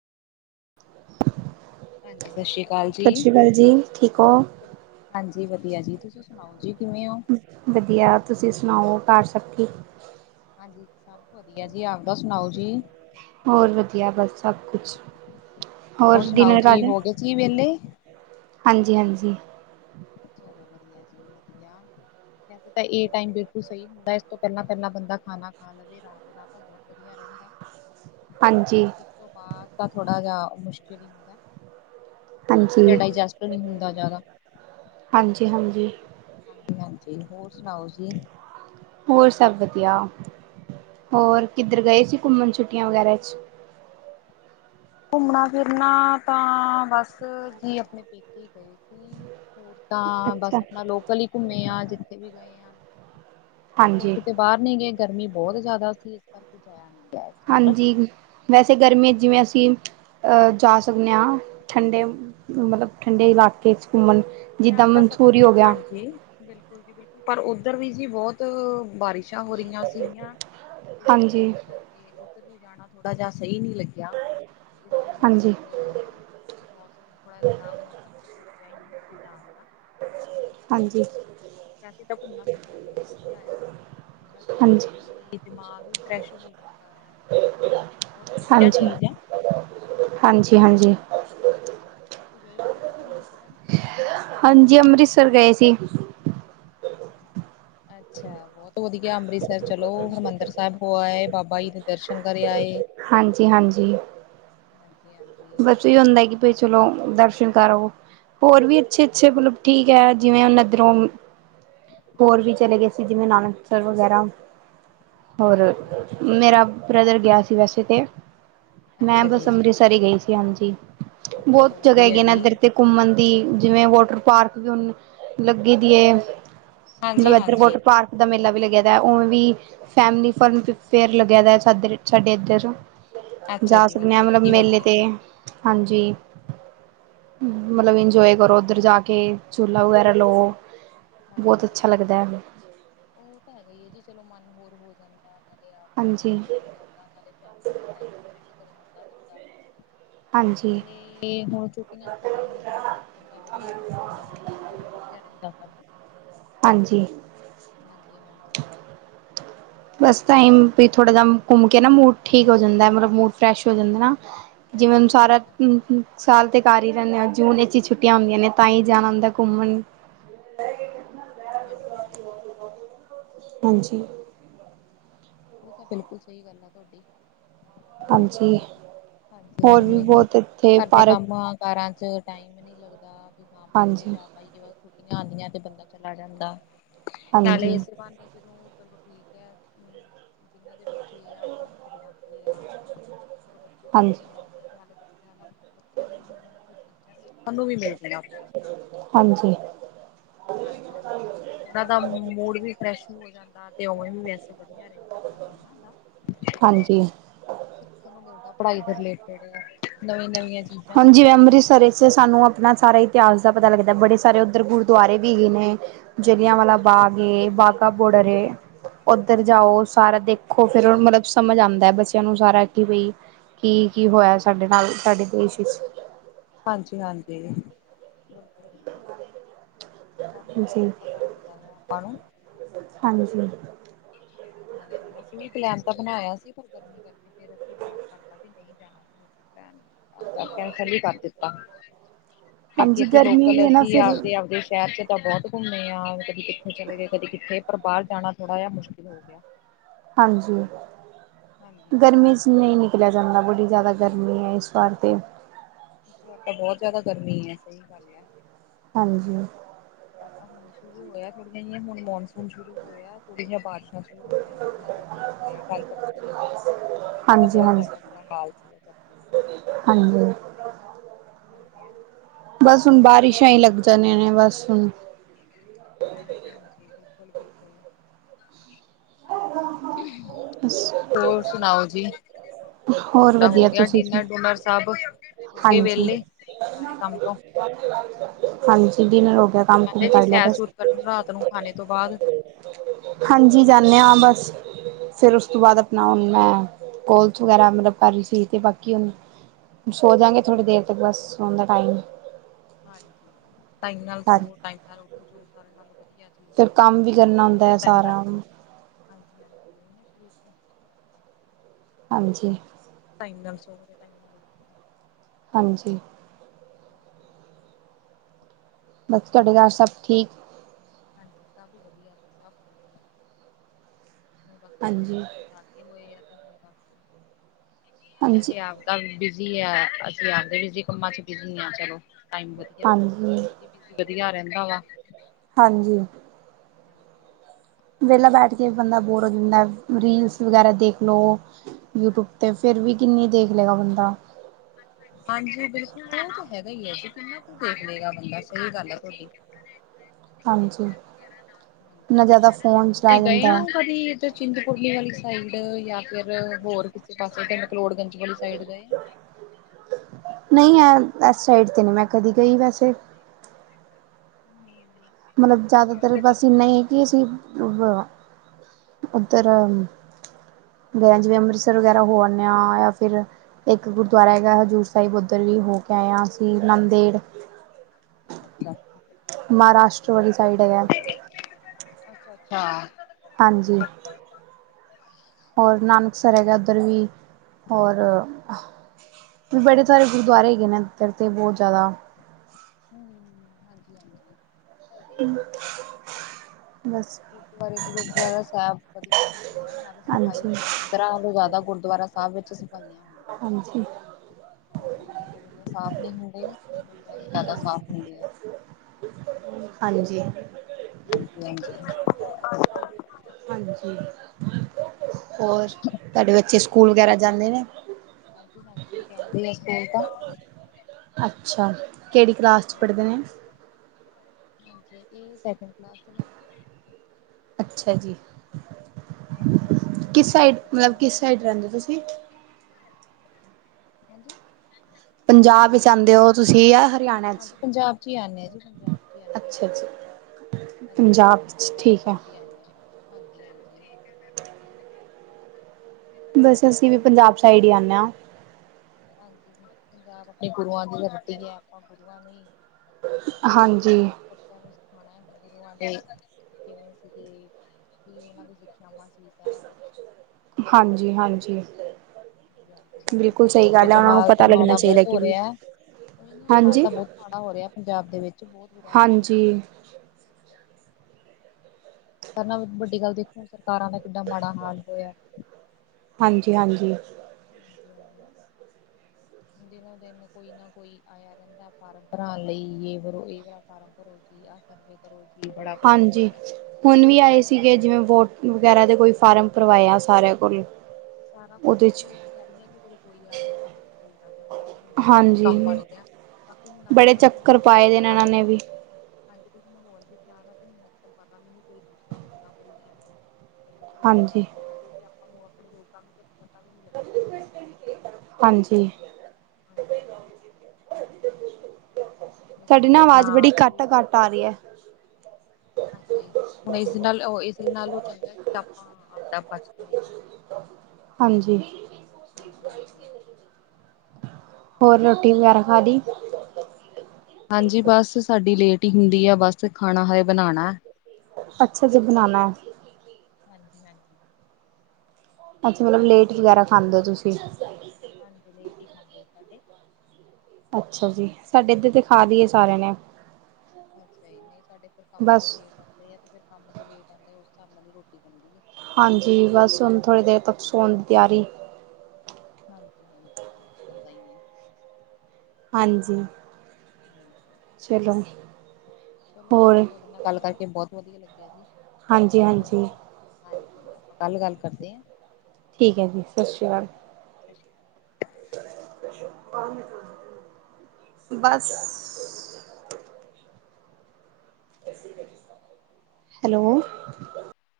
ਹਾਂਜੀ ਸਤਿ ਸ੍ਰੀ ਅਕਾਲ ਸਤਿ ਜੀ। ਸ਼੍ਰੀ ਅਕਾਲ ਠੀਕ ਹੋ? ਹਾਂਜੀ ਵਧੀਆ ਜੀ, ਤੁਸੀਂ ਸੁਣਾਓ ਜੀ ਕਿਵੇਂ ਔ? ਵਧੀਆ ਤੁਸੀਂ ਸੁਣਾਓ ਘਰ ਸਭ ਠੀਕ। ਹਾਂਜੀ ਸਭ ਵਧੀਆ ਜੀ ਆਵਦਾ ਸੁਣਾਓ ਜੀ। ਹੋਰ ਵਧੀਆ ਬਸ ਸਭ ਕੁਛ ਹੋਰ ਸੁਣਾਓ ਡਿਨਰ ਕਰ ਜੀ ਹੋ ਗਏ ਜੀ ਵਿਹਲੇ ਲਿਆ। ਹਾਂਜੀ-ਹਾਂਜੀ। ਚਲੋ ਵਧੀਆ ਜੀ ਵਧੀਆ। ਵੈਸੇ ਤਾਂ ਇਹ ਟਾਈਮ ਬਿਲਕੁਲ ਸਹੀ ਹੁੰਦਾ ਇਸ ਤੋਂ ਪਹਿਲਾਂ ਪਹਿਲਾਂ ਬੰਦਾ ਖਾਣਾ ਖਾ ਕਿਉਂਕਿ ਰਾਤ ਦਾ ਤਾਂ ਬਹੁਤ ਵਧੀਆ ਰਹਿੰਦਾ। ਹਾਂਜੀ। ਉਸ ਤੋਂ ਬਾਅਦ ਤਾਂ ਥੋੜਾ ਜਾ ਮੁਸ਼ਕਿਲ ਹੀ ਹੁੰਦਾ, ਫੇਰ ਹਾਂਜੀ ਡਾਈਜੈਸਟ ਨਹੀਂ ਹੁੰਦਾ ਜ਼ਿਆਦਾ। ਹਾਂਜੀ-ਹਾਂਜੀ। ਹਾਂਜੀ-ਹਾਂਜੀ ਹੋਰ ਸੁਣਾਓ ਜੀ? ਹੋਰ ਸਭ ਵਧੀਆ ਹੋਰ ਕਿੱਧਰ ਗਏ ਸੀ ਘੁੰਮਣ ਛੁੱਟੀਆਂ ਵਗੈਰਾ 'ਚ? ਘੁੰਮਣਾ ਫਿਰਨਾ ਤਾਂ ਬਸ ਜੀ ਆਪਣੇ ਪੇਕੇ ਗਏ ਸੀ। ਹੋਰ ਤਾਂ ਅੱਛਾ ਬਸ ਆਪਣਾ ਲੋਕਲ ਹੀ ਘੁੰਮੇ ਆ ਜਿੱਥੇ ਵੀ ਗਏ ਆ, ਹੋਰ ਹਾਂਜੀ ਕਿਤੇ ਬਾਹਰ ਨੀ ਗਏ ਗਰਮੀ ਬਹੁਤ ਜ਼ਿਆਦਾ ਸੀ, ਇਸ ਕਰਕੇ ਜਾਇਆ ਨਹੀਂ ਗਿਆ। ਇਸ ਵਾਰ। ਹਾਂਜੀ, ਵੈਸੇ ਗਰਮੀ ਚ ਜਿਵੇਂ ਅਸੀਂ ਅ ਜਾ ਸਕਨੇ ਆਂ ਠੰਡੇ ਮਤਲਬ ਠੰਡੇ ਇਲਾਕੇ ਚ ਘੁੰਮਣ ਜਾ ਜਿੱਦਾਂ ਤਾਂ ਮਨਸੂਰੀ ਸਕਦੇ ਹੋ ਹਾਂ ਗਿਆ ਹਾਂਜੀ, ਬਿਲਕੁਲ ਜੀ ਬਿਲਕੁਲ ਪਰ ਉੱਧਰ ਵੀ ਜੀ ਬਹੁਤ ਬਾਰਿਸ਼ ਇੱਛਾ ਹੋ ਰਹੀਆਂ ਸੀਗੀਆਂ ਤੇ ਇਸ ਹਾਂਜੀ ਕਰਕੇ ਤੇ ਉੱਧਰ ਵੀ ਜਾਣਾ ਥੋੜ੍ਹਾ ਜਿਹਾ ਸਹੀ ਨਹੀਂ ਲੱਗਿਆ ਇਸ ਲਈ ਇਸ ਹਾਂਜੀ ਵਰ ਮੌਸਮ ਥੋੜ੍ਹਾ ਖ਼ਰਾਬ ਹੋਣ ਕਰਕੇ ਸੋਚਿਆ ਹੀ ਨਹੀਂ ਕਿਤੇ ਜਾਣ ਦਾ ਹਾਂਜੀ, ਵੈਸੇ ਤਾਂ ਘੁੰਮਣਾ ਫਿਰਨਾ ਬਹੁਤ ਵਧੀਆ ਆ। [unintelligible] ਹਾਂਜੀ ਲਈ ਵੀ ਦਿਮਾਗ ਵੀ ਫਰੈਸ਼ ਹੋ ਜਾਂਦਾ ਐ। ਬਹੁਤ ਵਧੀਆ ਹਾਂਜੀ ਚੀਜ਼ ਐ। ਹਾਂਜੀ ਹਾਂਜੀ। ਤੁਸੀਂ ਗਏ ਸੀ ਕਿਤੇ ਘੁੰਮਣ ਫਿਰਨ। ਹਾਂਜੀ ਅੰਮ੍ਰਿਤਸਰ ਗਏ ਸੀ। [inaudible] ਅੱਛਾ ਬਹੁਤ ਵਧੀਆ ਅੰਮ੍ਰਿਤਸਰ ਚਲੋ ਹਰਿਮੰਦਰ ਸਾਹਿਬ ਹੋ ਆਏ ਬਾਬਾ ਜੀ ਦੇ ਦਰਸ਼ਨ ਕਰੇ ਆਏ। ਹਾਂਜੀ ਹਾਂਜੀ ਹਾਂਜੀ ਹਾਂਜੀ ਵ ਧੀਆ ਹੁੰਦਾ ਐ ਕਿ ਭਈ ਚਲੋ ਦਰਸ਼ਨ ਕਰ ਆਓ। ਹੋਰ ਵੀ ਅੱਛੇ ਅੱਛੇ ਮਤਲਬ ਠੀਕ ਐ ਜਿਵੇਂ ਹੁਣ ਇਧਰੋ। ਹੋਰ ਵੀ ਚਲੇ ਗਏ ਸੀ ਜਿਵੇਂ ਨਾਨਕਸਰ ਵਗੈਰਾ ਹੋਰ ਅੱਛਾ ਜੀ ਮੇਰਾ ਬ੍ਰਦਰ ਗਿਆ ਸੀ ਵੈਸੇ ਤੇ ਮੈਂ ਅੱਛਾ ਬਸ ਜੀ ਅੰਮ੍ਰਿਤਸਰ ਹੀ ਗਈ ਸੀ ਹਾਂਜੀ। ਬੋਤ ਚਲੋ ਜਗ੍ਹਾ ਵਧੀਆ ਹੈਗੀ ਨਾ ਜੀ। ਇਧਰ ਤੇ ਘੁੰਮਣ ਦੀ ਜਿਵੇਂ ਵੋਟਰ ਪਾਰਕ ਵੀ ਹੁਣ ਲੱਗੀ ਦੀ ਏ। ਹਾਂਜੀ ਮਤਲਬ ਇਧਰ ਹਾਂਜੀ ਵੋਟਰ ਪਾਰਕ ਦਾ ਮੇਲਾ ਵੀ ਲੱਗਿਆ ਦਾ ਉਵੇ ਵੀ ਫੈਮਿਲੀ ਫਰਨ ਫੇ ਫੇਅਰ ਲੱਗਿਆ ਦਾ ਸਾਡ ਸਾਡੇ ਇੱਧਰ ਅੱਛਾ ਜਾ ਜੀ ਸਕਣੇ ਆ ਵਧੀਆ ਮਤਲਬ ਜੀ ਮੇਲੇ ਵਧੀਆ ਤੇ ਹਾਂਜੀ। ਮਤਲਬ ਇੰਜੋਏ ਕਰੋ ਉੱਧਰ ਜਾ ਕੇ ਝੁਲਾ ਵਗੈਰਾ ਲਓ। ਹਾਂਜੀ ਬਹੁਤ ਅੱਛਾ ਹਾਂਜੀ ਲੱਗਦਾ ਹਲੇ। ਉਹ ਤਾਂ ਹੈਗਾ ਈ ਐ ਜੀ ਚਲੋ ਮਨ ਹੋਰ ਹੋ ਜਾਂਦਾ ਨਾਲੇ ਆਪ ਹਾਂਜੀ। [unintelligible] ਨਾਲੇ ਫੈਮਲੀ ਨਾਲ ਟਾਇਮ ਸਪੈਂਡ ਕਰ ਲੈਂਦਾ ਬੰਦਾ। ਹਾਂਜੀ ਨਾਲੇ ਹੁਣ ਛੁੱਟੀਆਂ ਸੀ ਗਰਮੀ ਦੀਆਂ ਤੇ ਇਕ ਬੰਦਾ ਵਧੀਆ ਕਿਤੇ ਚਲਾ ਜਾਂਦਾ ਤੇ ਚਲੋ ਵਧੀਆ ਰਹਿੰਦਾ ਸਭ ਹਾਂਜੀ, ਹਾਂਜੀ ਹਾਂਜੀ। ਬਸ ਟਾਈਮ ਪੇ ਥੋੜਾ ਜਿਆ ਘੁੰਮ ਕੇ ਨਾ ਮੂਡ ਠੀਕ ਹੋ ਜਾਂਦਾ ਏ ਮਤਲਬ ਮੂਡ ਫਰੈਸ਼ ਹੋ ਜਾਂਦਾ ਨਾ। ਜਿਵੇਂ ਫਰੈਸ਼ ਹੁਨ ਹੋ ਸਾਰਾ ਜਾਂਦਾ ਫਿਰ ਸਾਲ ਤੇ ਘਰ ਹੀ ਰਹਿੰਣੇ ਹਾਂ ਜੂਨ ਵਿੱਚ ਹੀ ਛੁੱਟੀਆਂ ਹੁੰਦੀਆਂ ਨੇ ਤਾਂ ਹੀ ਜਾਣਾ ਹੁੰਦਾ ਘੁੰਮਣ। [inaudible] ਹਾਂਜੀ ਹਾਂਜੀ। ਹਾਂਜੀ। ਉਹ ਤਾਂ ਬਿਲਕੁਲ ਸਹੀ ਗੱਲ ਆ ਤੁਹਾਡੀ। ਹਾਂਜੀ ਹਾਂਜੀ ਹੋਰ ਵੀ ਹਾਂਜੀ ਬਹੁਤ ਇੱਥੇ ਘਰ ਦੇ ਪਾਰਕ ਕੰਮ ਕਾਰਾਂ ਚ ਟਾਈਮ ਹੀ ਨੀ ਲੱਗਦਾ ਵੀ ਹਾਂ ਆਪਾਂ ਕਿਤੇ ਹਾਂਜੀ ਜਾ ਪਾਈਏ ਬਸ ਛੁੱਟੀਆਂ ਆਂਦੀਆਂ ਤੇ ਬੰਦਾ ਚਲਾ ਜਾਂਦਾ ਨਾਲੇ ਹਾਂਜੀ ਇਸ ਬਹਾਨੇ ਜਦੋਂ ਚਲੋ ਠੀਕ [unintelligible] ਜਿਨਾਂ ਦੇ ਬੱਚੇ ਆ ਉਹ ਘੁੰਮ ਫਿਰ ਆਂਦੇ ਆ ਹਾਂ ਬੱਚੇ ਘੁੰਮ ਹਾਂਜੀ ਫਿਰ ਆਂਦੇ ਆ ਤੇ ਸਾਡੇ ਬੱ [unintelligible] ਬੱਚਿਆਂ ਨੂੰ ਨਵੀਆਂ ਨਵੀਆਂ ਚੀਜ਼ਾਂ ਸਿੱਖਣ ਨੂੰ ਵੀ ਮਿਲਦੀਆਂ ਓਥੇ ਈ। ਹਾਂਜੀ। ਹਾਂਜੀ ਹਾਂਜੀ, ਉਹਨਾਂ ਦਾ ਮੂਡ ਵੀ ਫਰੈਸ਼ ਹੋ ਜਾਂਦਾ ਤੇ ਓਵੇਂ ਵੀ ਵੈਸ ਵਧੀਆ ਰਹਿੰਦਾ ਸਬ ਓਹਨਾਂ ਦਾ। ਹਾਂਜੀ ਸਿੱਖਣ ਨੂੰ ਮਿਲਦਾ ਪੜ੍ਹਾਈ ਦੇ ਰਿਲੇਟਿਡ ਨਵੀਂ ਨਵੀਆਂ ਹਾਂਜੀ, ਅੰਮ੍ਰਿਤਸਰ ਵਿੱਚ ਤੇ ਸਾਨੂੰ ਅਪਣਾ ਸਾਰਾ ਇਤਿਹਾਸ ਦਾ ਪਤਾ ਲੱਗਦਾ, ਬੜੇ ਸਾਰੇ ਔਦਰ ਗੁਰਦੁਆਰੇ ਵੀ ਹੈਗੇ ਨੇ। ਜਲਿਆਂਵਾਲਾ ਬਾਗ ਬਿਲਕੁਲ-ਬਿਲਕੁਲ ਏ, ਬਾਕਾ ਬੋਡਰ ਹਾਂਜੀ-ਹਾਂਜੀ। ਏ ਓਧਰ ਜਾਓ ਸਾਰਾ ਦੇਖ ਖੋ ਫਿਰ ਮਤਲਬ ਸਮਝ ਆਂਦਾ ਬੱਚਿਆਂ ਨੂੰ ਸਾਰਾ ਕਿ ਬਈ ਕੀ-ਕੀ ਹੋਇਆ ਸਾਡੇ ਨਾਲ ਸਾਡੇ ਦੇਸ਼ ਵਿੱਚ। ਹਾਂਜੀ, ਹਾਂਜੀ। ਬਿਲਕੁਲ-ਬਿਲਕੁਲ, ਸਭ ਜੀ ਪਤਾ ਲੱਗਦਾ ਆ ਆਪਾਂ ਨੂੰ। ਹਾਂਜੀ। ਹਾਂਜੀ, ਅਸੀਂ ਵੀ ਪਲੈਣ ਤਾਂ ਬਣਾਇਆ ਸੀ ਪਰ ਗਰਮੀ ਕਰਕੇ ਫੇਰ ਅਸੀਂ ਡਰਾ ਕਰਤਾ ਬੀ ਨਹੀਂ ਜਾਣਾ ਇਸ ਪਲੈਨ, ਕੈਂਸਲ ਈ ਕਰ ਦਿੱਤਾ। ਬਾਕੀ ਹਾਂਜੀ ਇੱਥੇ ਗਰਮੀ ਲੋਕਲ ਵੀ ਹੈ ਨਾ ਅਸੀਂ ਫਿਰ ਆਪਦੇ-ਆਪਦੇ ਸੈ਼ਰ ਚ ਤਾਂ ਬੌਤ ਘੁੰਮੇ ਆ ਕਦੀ ਕਿੱਥੇ ਚਲੇ ਗਏ ਕਦੀ ਕਿੱਥੇ ਪਰ ਬਾਰ ਜਾਣਾ ਥੋੜਾ ਜਾ ਮੁਸ਼ਕਿਲ ਹੋ ਗਿਆ। ਹਾਂਜੀ, ਹਾਂਜੀ ਗਰਮੀ ਹਾਂਜੀ। ਚ ਨਹੀਂ ਨਿ ਚਲਾ ਜਾਂਦਾ ਬੜੀ ਜਾਦਾ ਗਰਮੀ ਏ ਇਸ ਵਾਰ ਤੇ। ਤੁਸਾਂ ਤੇ ਬੌਤ ਜਾਦਾ ਗਰਮੀ ਏ, ਸਹੀ ਗੱਲ ਐ। ਹਾਂਜੀ। [unintelligible] ਹੁਣ ਸ਼ੁਰੂ ਹੋਇਆ, ਥੋੜੀ ਜਹੀਆਂ ਹੁਣ ਮੌਨਸੂਨ ਸ਼ੁਰੂ ਹੋਇਆ ਥੋੜੀ ਜੀਆ ਬਾਰਸ਼ਾਂ ਸ਼ੁਰੂ ਹੋਈਆਂ ਥੋੜਾ ਠੀਕ ਹੋਇਆ ਕੱਲ ਪਰਸੋ ਦਾ, ਪੈਲਾਂ ਤਾਂ ਹਾਂਜੀ ਬੌਤ ਹਾਂਜੀ ਜਿਆਦਾ ਬੁਰਾ ਹਾਲ ਸੀਗਾ ਗਰਮੀ ਨਾਲ। ਹਾਂਜੀ। ਹਾਂਜੀ, ਹਾਂ। ਬਸ ਹੁਣ ਬਾਰਿਸ਼ਾਂ ਹੀ ਲੱਗ ਜਾਣੀਆਂ ਨੇ ਬਸ ਹੁਣ। ਹਾਂਜੀ-ਹਾਂਜੀ, ਬਿਲਕੁਲ-ਬਿਲਕੁਲ। [inaudible] ਥੋਡਾ ਹੋ ਵਧੀਆ ਗਿਆ ਤੁਸੀਂ ਸੁ ਡਿਨਰ-ਡੁਨਰ ਸਭ, ਹੋਗੇ ਹਾਂਜੀ ਵੇਲੇ ਸਾਰੇ ਕੰਮ ਤੋਂ? ਹਾਂਜੀ, ਡਿਨਰ ਹੋ ਗ ਜਾਦੇ ਜੀ ਸੈਰ-ਸੁਰ ਕਰਨ ਰਾਤ ਨੂੰ ਖਾਣੇ ਤੋਂ ਬਾਦ? ਹਾਂਜੀ ਜਾਨੇ ਆਂ ਬਸ, ਫੇਰ ਓਸ ਤੋਂ ਬਾਦ ਅਪਣਾ ਮੈਂ ਕੋਲਸ ਵਗੈਰਾ ਹਾਂਜੀ ਮਤਲਬ ਕਰ ਰੀ ਸੀ ਤੇ ਬਾ ਕੀ ਹੁਣ, ਸੋ ਜਾਂਗੇ ਥੋੜ੍ਹੀ ਦੇਰ ਤੱਕ ਬਸ ਸੋਣ ਦਾ ਟਾਈਮ ਹਾਂਜੀ, ਟਾਈਮ ਨਾਲ ਹਾਂਜੀ ਸੋਵੋ ਟਾਈਮ ਨਾਲ ਉੱਠ ਜੋ ਸਾਰੇ ਨਾਲੋਂ ਵਧੀਆ। ਚੀਜ਼ ਫੇਰ ਹੈ ਕੰਮ ਵੀ ਕਰਨਾ ਹੁੰਦਾ ਸਾਰਾ। ਹਾਂਜੀ-ਹਾਂਜੀ, ਔ ਨਾ ਸ਼ਰੀਫ ਏ। ਹਾਂਜੀ। ਟਾਈਮ ਨਾਲ ਸੋਵੋ ਤੇ ਟਾਈਮ ਨਾਲ ਉ ਹਾਂਜੀ। ਬਸ ਤੁਹਾਡੇ ਘਰ ਸਭ ਠੀਕ? ਹਾਂਜੀ, ਸਭ ਵਧੀਆ ਸਭ। ਵਧੀਆ। ਹਾਂਜੀ [unintelligible] ਬੱਚੇ ਹਾਂਜੀ ਆਵ ਤਾ ਬਿਜੀ ਐ ਅਸੀਂ ਆਪਦੇ ਬਿਜੀ ਕੰਮਾਂ ਚ ਬਿਜੀ ਆ ਚਲੋ, ਟਾਈਮ ਵਧੀਆ ਹਾਂਜੀ ਬਿਜੀ ਵਧੀਆ ਰੈੰਦਾ ਵਾ। ਹਾਂਜੀ। ਹਾਂਜੀ ਹਾਂਜੀ ਵੇਲਾ ਬੈਠ ਕੇ ਵੀ ਬੰਦਾ ਬੋਰ ਹੋ ਜਾਂਦਾ, ਰੀਲਸ ਵਗੈਰਾ ਦੇਖ ਲੋ ਯੂਟਊਬ ਤੇ ਫੇਰ ਵੀ ਕਿੰਨੀ ਦੇਖ ਲੇਗਾ ਬੰਦਾ। ਹਾਂਜੀ ਬਿਲਕੁਲ ਓਹ ਤਾਂ ਹੈਗਾ ਹੀ ਐ ਕਿ ਕਿੰਨਾ ਕੁ ਦੇਖ ਲੇਗਾ ਬੰਦਾ, ਸਹੀ ਗੱਲ ਆ ਥੋਡੀ। ਹਾਂਜੀ। ਨਾ ਹਾਂਜੀ-ਹਾਂਜੀ, ਜ਼ਿਆਦਾ ਫੋਨ ਚਲਾਇਆ ਤੁਸੀਂ ਗਏ ਜਾਂਦਾ ਹੈ। ਔ ਕਦੀ ਏਥੇ ਚਿੰਤਪੁਰਨੀ ਵਾਲੀ ਸਾਈਡ ਯਾ ਫਿਰ ਹੋਰ ਕਿਸੇ ਪਾਸੇ ਦੇ ਮਕਲੋਡਗੰਜ ਵਾਲੀ ਸਾਈਡ ਗਏ ਔ? ਨਹੀਂ ਐ ਇਸ ਸਾਈਡ 'ਤੇ ਨਹੀਂ ਮੈਂ ਕਦੀ ਗਈ ਵੈਸੇ ਮਤਲਬ ਜ਼ਿਆਦਾਤਰ ਅੱਛਾ ਬਸ ਇੰਨਾ ਹੀ ਇਹ ਜੀ, ਉੱਧਰ ਗਏ ਜਿਵੇਂ ਅੰਮ੍ਰਿਤਸਰ ਵਗੈਰਾ ਹੋ ਆਨੇ ਆ ਜਾਂ ਫਿਰ ਇੱਕ ਗੁਰਦੁਆਰਾ ਹੈਗਾ ਹਜ਼ੂਰ ਸਾਹਿਬ ਉੱਧਰ ਵੀ ਹੋ ਕੇ ਆਏ ਹਾਂ ਅਸੀਂ ਨੰਦੇੜ ਅੱਛਾ, ਅੱਛਾ ਮਹਾਰਾਸ਼ਟਰ ਵਾਲੀ ਸਾਈਡ ਹੈਗਾ। ਅੱਛਾ ਹਾਂਜੀ, ਹੋਰ ਨਾਨਕਸਰ ਹੈਗਾ ਉੱਧਰ ਵੀ ਹੋਰ, ਬੜੇ ਸਾਰੇ ਗੁਰੂਦੁਆਰੇ ਹੈਗੇ ਨੇ ਇੱਧਰ ਦੇ ਬਹੁਤ ਜ਼ਿਆਦਾ ਹੂੰ ਹਾਂਜੀ-ਹਾਂਜੀ, [inaudible] ਬਸ ਗੁਰਦੁਆਰੇ ਤੇ ਗੁਰਦੁਆਰਾ ਸਾਹਿਬ ਵਧੀਆ। ਨਾਲ ਹਾਂਜੀ, ਸਫ਼ਾਈ ਮੰਦਾਂ ਤੋਂ ਜ਼ਿਆਦਾ ਗੁਰਦੁਆਰਾ ਸਾਹਿਬ ਵਿੱਚ ਸਫਾਈਆਂ ਹੁੰਦੀਆਂ। ਹਾਂਜੀ, ਹਾਂਜੀ ਮੰਦਿਰ ਇਨੇ ਸਾਫ਼ ਨਹੀਂ ਹੁੰਦੇ ਗੁਰਦੁਆਰੇ ਜ਼ਿਆਦਾ ਸਾਫ਼ ਹੁੰਦੇ ਆ। ਹਾਂਜੀ, ਹਾਂਜੀ-ਹਾਂਜੀ, ਹਾਂਜੀ ਹੋਰ ਤੁਹਾਡੇ ਬੱਚੇ ਸਕੂਲ ਵਗੈਰਾ ਜਾਂਦੇ ਨੇ? ਹਾਂਜੀ-ਹਾਂਜੀ ਕਹਿੰਦੇ ਆ ਸਕੂਲ ਤਾਂ ਅੱਛਾ, ਕਿਹੜੀ ਕਲਾਸ 'ਚ ਪੜ੍ਹਦੇ ਐ? ਹਾਂਜੀ। ਹਾਂਜੀ ਸੈਕਿੰਡ ਕਲਾਸ ਨੇ, ਅੱਛਾ ਜੀ, ਹਾਂਜੀ-ਹਾਂਜੀ ਸੈਕਿੰਡ ਕਿਸ ਕਲਾਸ ਸਾਈਡ ਚ ਪੜ੍ਹਦੇ ਮਤਲਬ ਕਿਸ ਬੱਚੇ ਸਾਈਡ ਰਹਿੰਦੇ ਹੋ ਤੁਸੀਂ ਹਾਂਜੀ, ਪੰਜਾਬ ਚ ਆਉਂਦੇ ਹੋ ਤੁਸੀਂ ਆ ਹਾਂਜੀ ਪੰਜਾਬ ਚ ਹੀ ਆਨੇ ਆ ਜੀ। ਅੱਛਾ ਜੀ। ਪੰਜਾਬ ਹਾਂਜੀ-ਹਾਂਜੀ 'ਚ ਪੰਜਾਬ ਠੀਕ ਹੈ ਸਾਈਡ ਹੀ ਆਨੇ ਆ ਹਾਂਜੀ-ਹਾਂਜੀ ਬਸ ਅਸੀਂ ਵੀ ਪੰਜਾਬ ਸਾਈਡ ਹੀ ਆਨੇ ਆ, ਹਾਂਜੀ ਪੰਜਾਬ ਆਪਣੇ ਗੁਰੂਆਂ ਦੀ ਧਰਤੀ ਐ ਆਪਾਂ ਗੁਰੂਆਂ ਨੂੰ ਹੀ ਹਾਂਜੀ, ਬੱਚਿਆਂ ਨੂੰ ਸਿਖਾਣਾ ਹੀ ਪੈਂਦਾ ਉਹ ਦੇ ਕਿਵੇਂ ਸੀਗੇ ਕੀ ਉਹਨਾਂ ਦੀ ਨਵਾਂ ਸੀਜ਼ ਸਾਰਾ ਕੁਛ ਹਾਂਜੀ-ਹਾਂਜੀ, ਹਾਂਜੀ ਬਾਕੀ ਪੰਜਾਬ ਵਿੱਚ ਹਾਲ ਤਾਂ ਲੱਗਣਾ ਮਾੜਾ ਚਾਹੀਦਾ ਬਹੁਤ ਕਿ ਹੋ ਵੀ ਰਿਹਾ, ਕੋਈ ਨੀ ਹਾਲ ਹਾਂਜੀ, ਤਾਂ ਬਹੁਤ ਮਾੜਾ ਹੋ ਰਿਹਾ ਪੰਜਾਬ ਦੇ ਵਿੱਚ ਬਹੁਤ ਬੁਰਾ ਹਾਂਜੀ, ਹਾਲ ਹੋ ਰਿਹਾ। ਹਾਂਜੀ, ਕਰਨਾ ਵੱਡੀ ਗੱਲ ਦੇਖੋ ਸਰਕਾਰਾਂ ਦਾ ਕਿੱਡਾ ਮਾੜਾ ਹਾਲ ਹੋਇਆ। ਹਾਂਜੀ-ਹਾਂਜੀ, ਹਾਂਜੀ-ਹਾਂਜੀ ਦਿਨੋ-ਦਿਨ ਕੋਈ ਨਾ ਕੋਈ ਆਇਆ। ਦਾ ਫਾਰਮ ਭਰਾਉਣ ਲਈ ਇਹ ਕਰੋ ਇਹ ਵੀ ਫਾਰਮ ਭਰੋ ਜੀ ਆਹ ਸਰਵੇ ਕਰੋ ਜੀ। ਬੜਾ ਕੁਛ ਹੋ ਹਾਂਜੀ, ਰਿਹਾ। ਹੁਣ ਵੀ ਆਏ ਸੀਗੇ ਜਿਵੇਂ ਵੋਟ ਵਗੈਰਾ ਦੇ ਕੋਈ ਫਾਰਮ ਭਰਵਾਇਆ ਸਾਰ ਕੋਲ ਸਾਰਾ ਕੁਛ ਉਹਦੇ 'ਚ ਉਹੀ ਕਚਹਿਰੀਆਂ ਵੀ ਕਦੇ ਕੋਈ ਆ ਜਾਂਦਾ ਕਦੇ ਆ ਜਾਂਦਾ ਡੇਲੀ ਦਾ ਹੀ ਹਾਂਜੀ, ਕੰਮ ਬਣ ਗਿਆ। ਬਾਕੀ ਹੁਣ ਬੜੇ ਅੱਜ-ਕਲ ਚੱਕਰ ਮਾਹੌਲ ਵੀ ਪਾਏ ਦੇ ਨੇ ਖ਼ਰਾਬ ਇਹਨਾਂ ਨੇ ਹੈਗਾ ਐ। ਵੀ, ਹਾਂਜੀ ਕੁਛ ਮਾਹੌਲ ਵੀ ਖ਼ਰਾਬ ਐ ਤਾਨੂੰ ਅੱਜ-ਕੱਲ੍ਹ ਪਤਾ ਵੀ ਨਹੀਂ ਕੋਈ ਦੂਸਰਾ ਬੰਦਾ ਕੋਈ ਐਵੇਂ ਗਰੁੱਪ ਬਣਾ ਹਾਂਜੀ। ਕੇ ਅੱਜ ਤੇ ਆਪਾਂ ਨੂੰ ਆਪਣੇ ਲੋਕਾਂ ਨੂੰ ਕੁ ਪਤਾ ਵੀ ਨੀ ਲੱਗਦਾ ਕਈ ਵਾਰ ਹਾਂਜੀ, ਹਾਂ ਤੁਹਾਡੀ ਨਾ ਆਪਣਾ ਆਵਾਜ਼ ਬੜੀ ਆਪ ਘੱਟ-ਘੱਟ ਆ ਰਹੀ ਹੈ। ਹੀ ਹੁਣ ਇਸ ਨਾਲ ਇਸ ਨਾਲੋ ਉਹ ਚੰਗਾ ਕਿ ਆਪਾਂ ਆਪ ਬਚ ਕੇ ਰਹੀਏ। ਹਾਂਜੀ, ਹਾਂਜੀ-ਹਾਂਜੀ, ਹੋਰ ਰੋਟੀ ਵਗੈਰਾ ਖਾ ਲੀ? ਹਾਂਜੀ ਬੱਸ ਸਾਡੀ ਲੇਟ ਹੀ ਹੁੰਦੀ ਆ ਬੱਸ ਖਾਣਾ ਹਜੇ ਬਣਾਣਾ। ਅੱਛਾ ਜੀ ਬਨਾਨਾ ਐ। ਹਾਂਜੀ-ਹਾਂਜੀ, ਅੱਛਾ ਮਤਲਬ ਲੇਟ ਵਗੈਰਾ ਖਾਂਦੇ ਔ ਤੁਸੀਂ? [unintelligible] ਅੱਛਾ ਜੀ, ਸਾਡੇ ਇੱਧਰ ਤੇ ਖਾ ਲਈ ਏ ਸਾਰਿਆਂ ਨੇ ਅੱਛਾ ਜੀ ਨੀ ਸਾਡੇ ਫਿਰ ਕੰਮ ਤੋਂ ਹੀ ਬਸ ਲੇਟ ਆਦੇ ਆ ਤੇ ਫਿਰ ਕੰਮ ਤੋਂ ਲੇਟ ਆਦੇ, ਉਸ ਹਿਸਾਬ ਨਾਲ ਹੀ ਰੋਟੀ ਬਣਦੀ ਆ। ਹਾਂਜੀ ਬੱਸ ਹੁਣ ਥੋੜ੍ਹੀ ਦੇਰ ਤੱਕ ਸੋਣ ਦੀ ਤਿਆਰੀ ਹਾਂਜੀ-ਹਾਂਜੀ ਬੱਸ ਇੱਦਾਂ ਹੀ ਐ। ਹਾਂਜੀ, [inaudible] ਚਲੋ ਹੋਰ ਗੱਲ ਕਰਕੇ ਬਹੁਤ ਵਧੀਆ ਲੱਗਿਆ ਜੀ, ਚਲੋ ਹਾਂਜੀ-ਹਾਂਜੀ, ਹੁਣ ਹਾਂਜੀ ਆਪਾਂ ਕੱਲ੍ਹ ਗੱਲ ਕਰਦੇ ਆ। ਠੀਕ ਐ ਜੀ, ਸਤਿ ਸ਼੍ਰੀ ਅਕਾਲ। [inaudible] ਬਸ [inaudible] ਹੈਲੋ,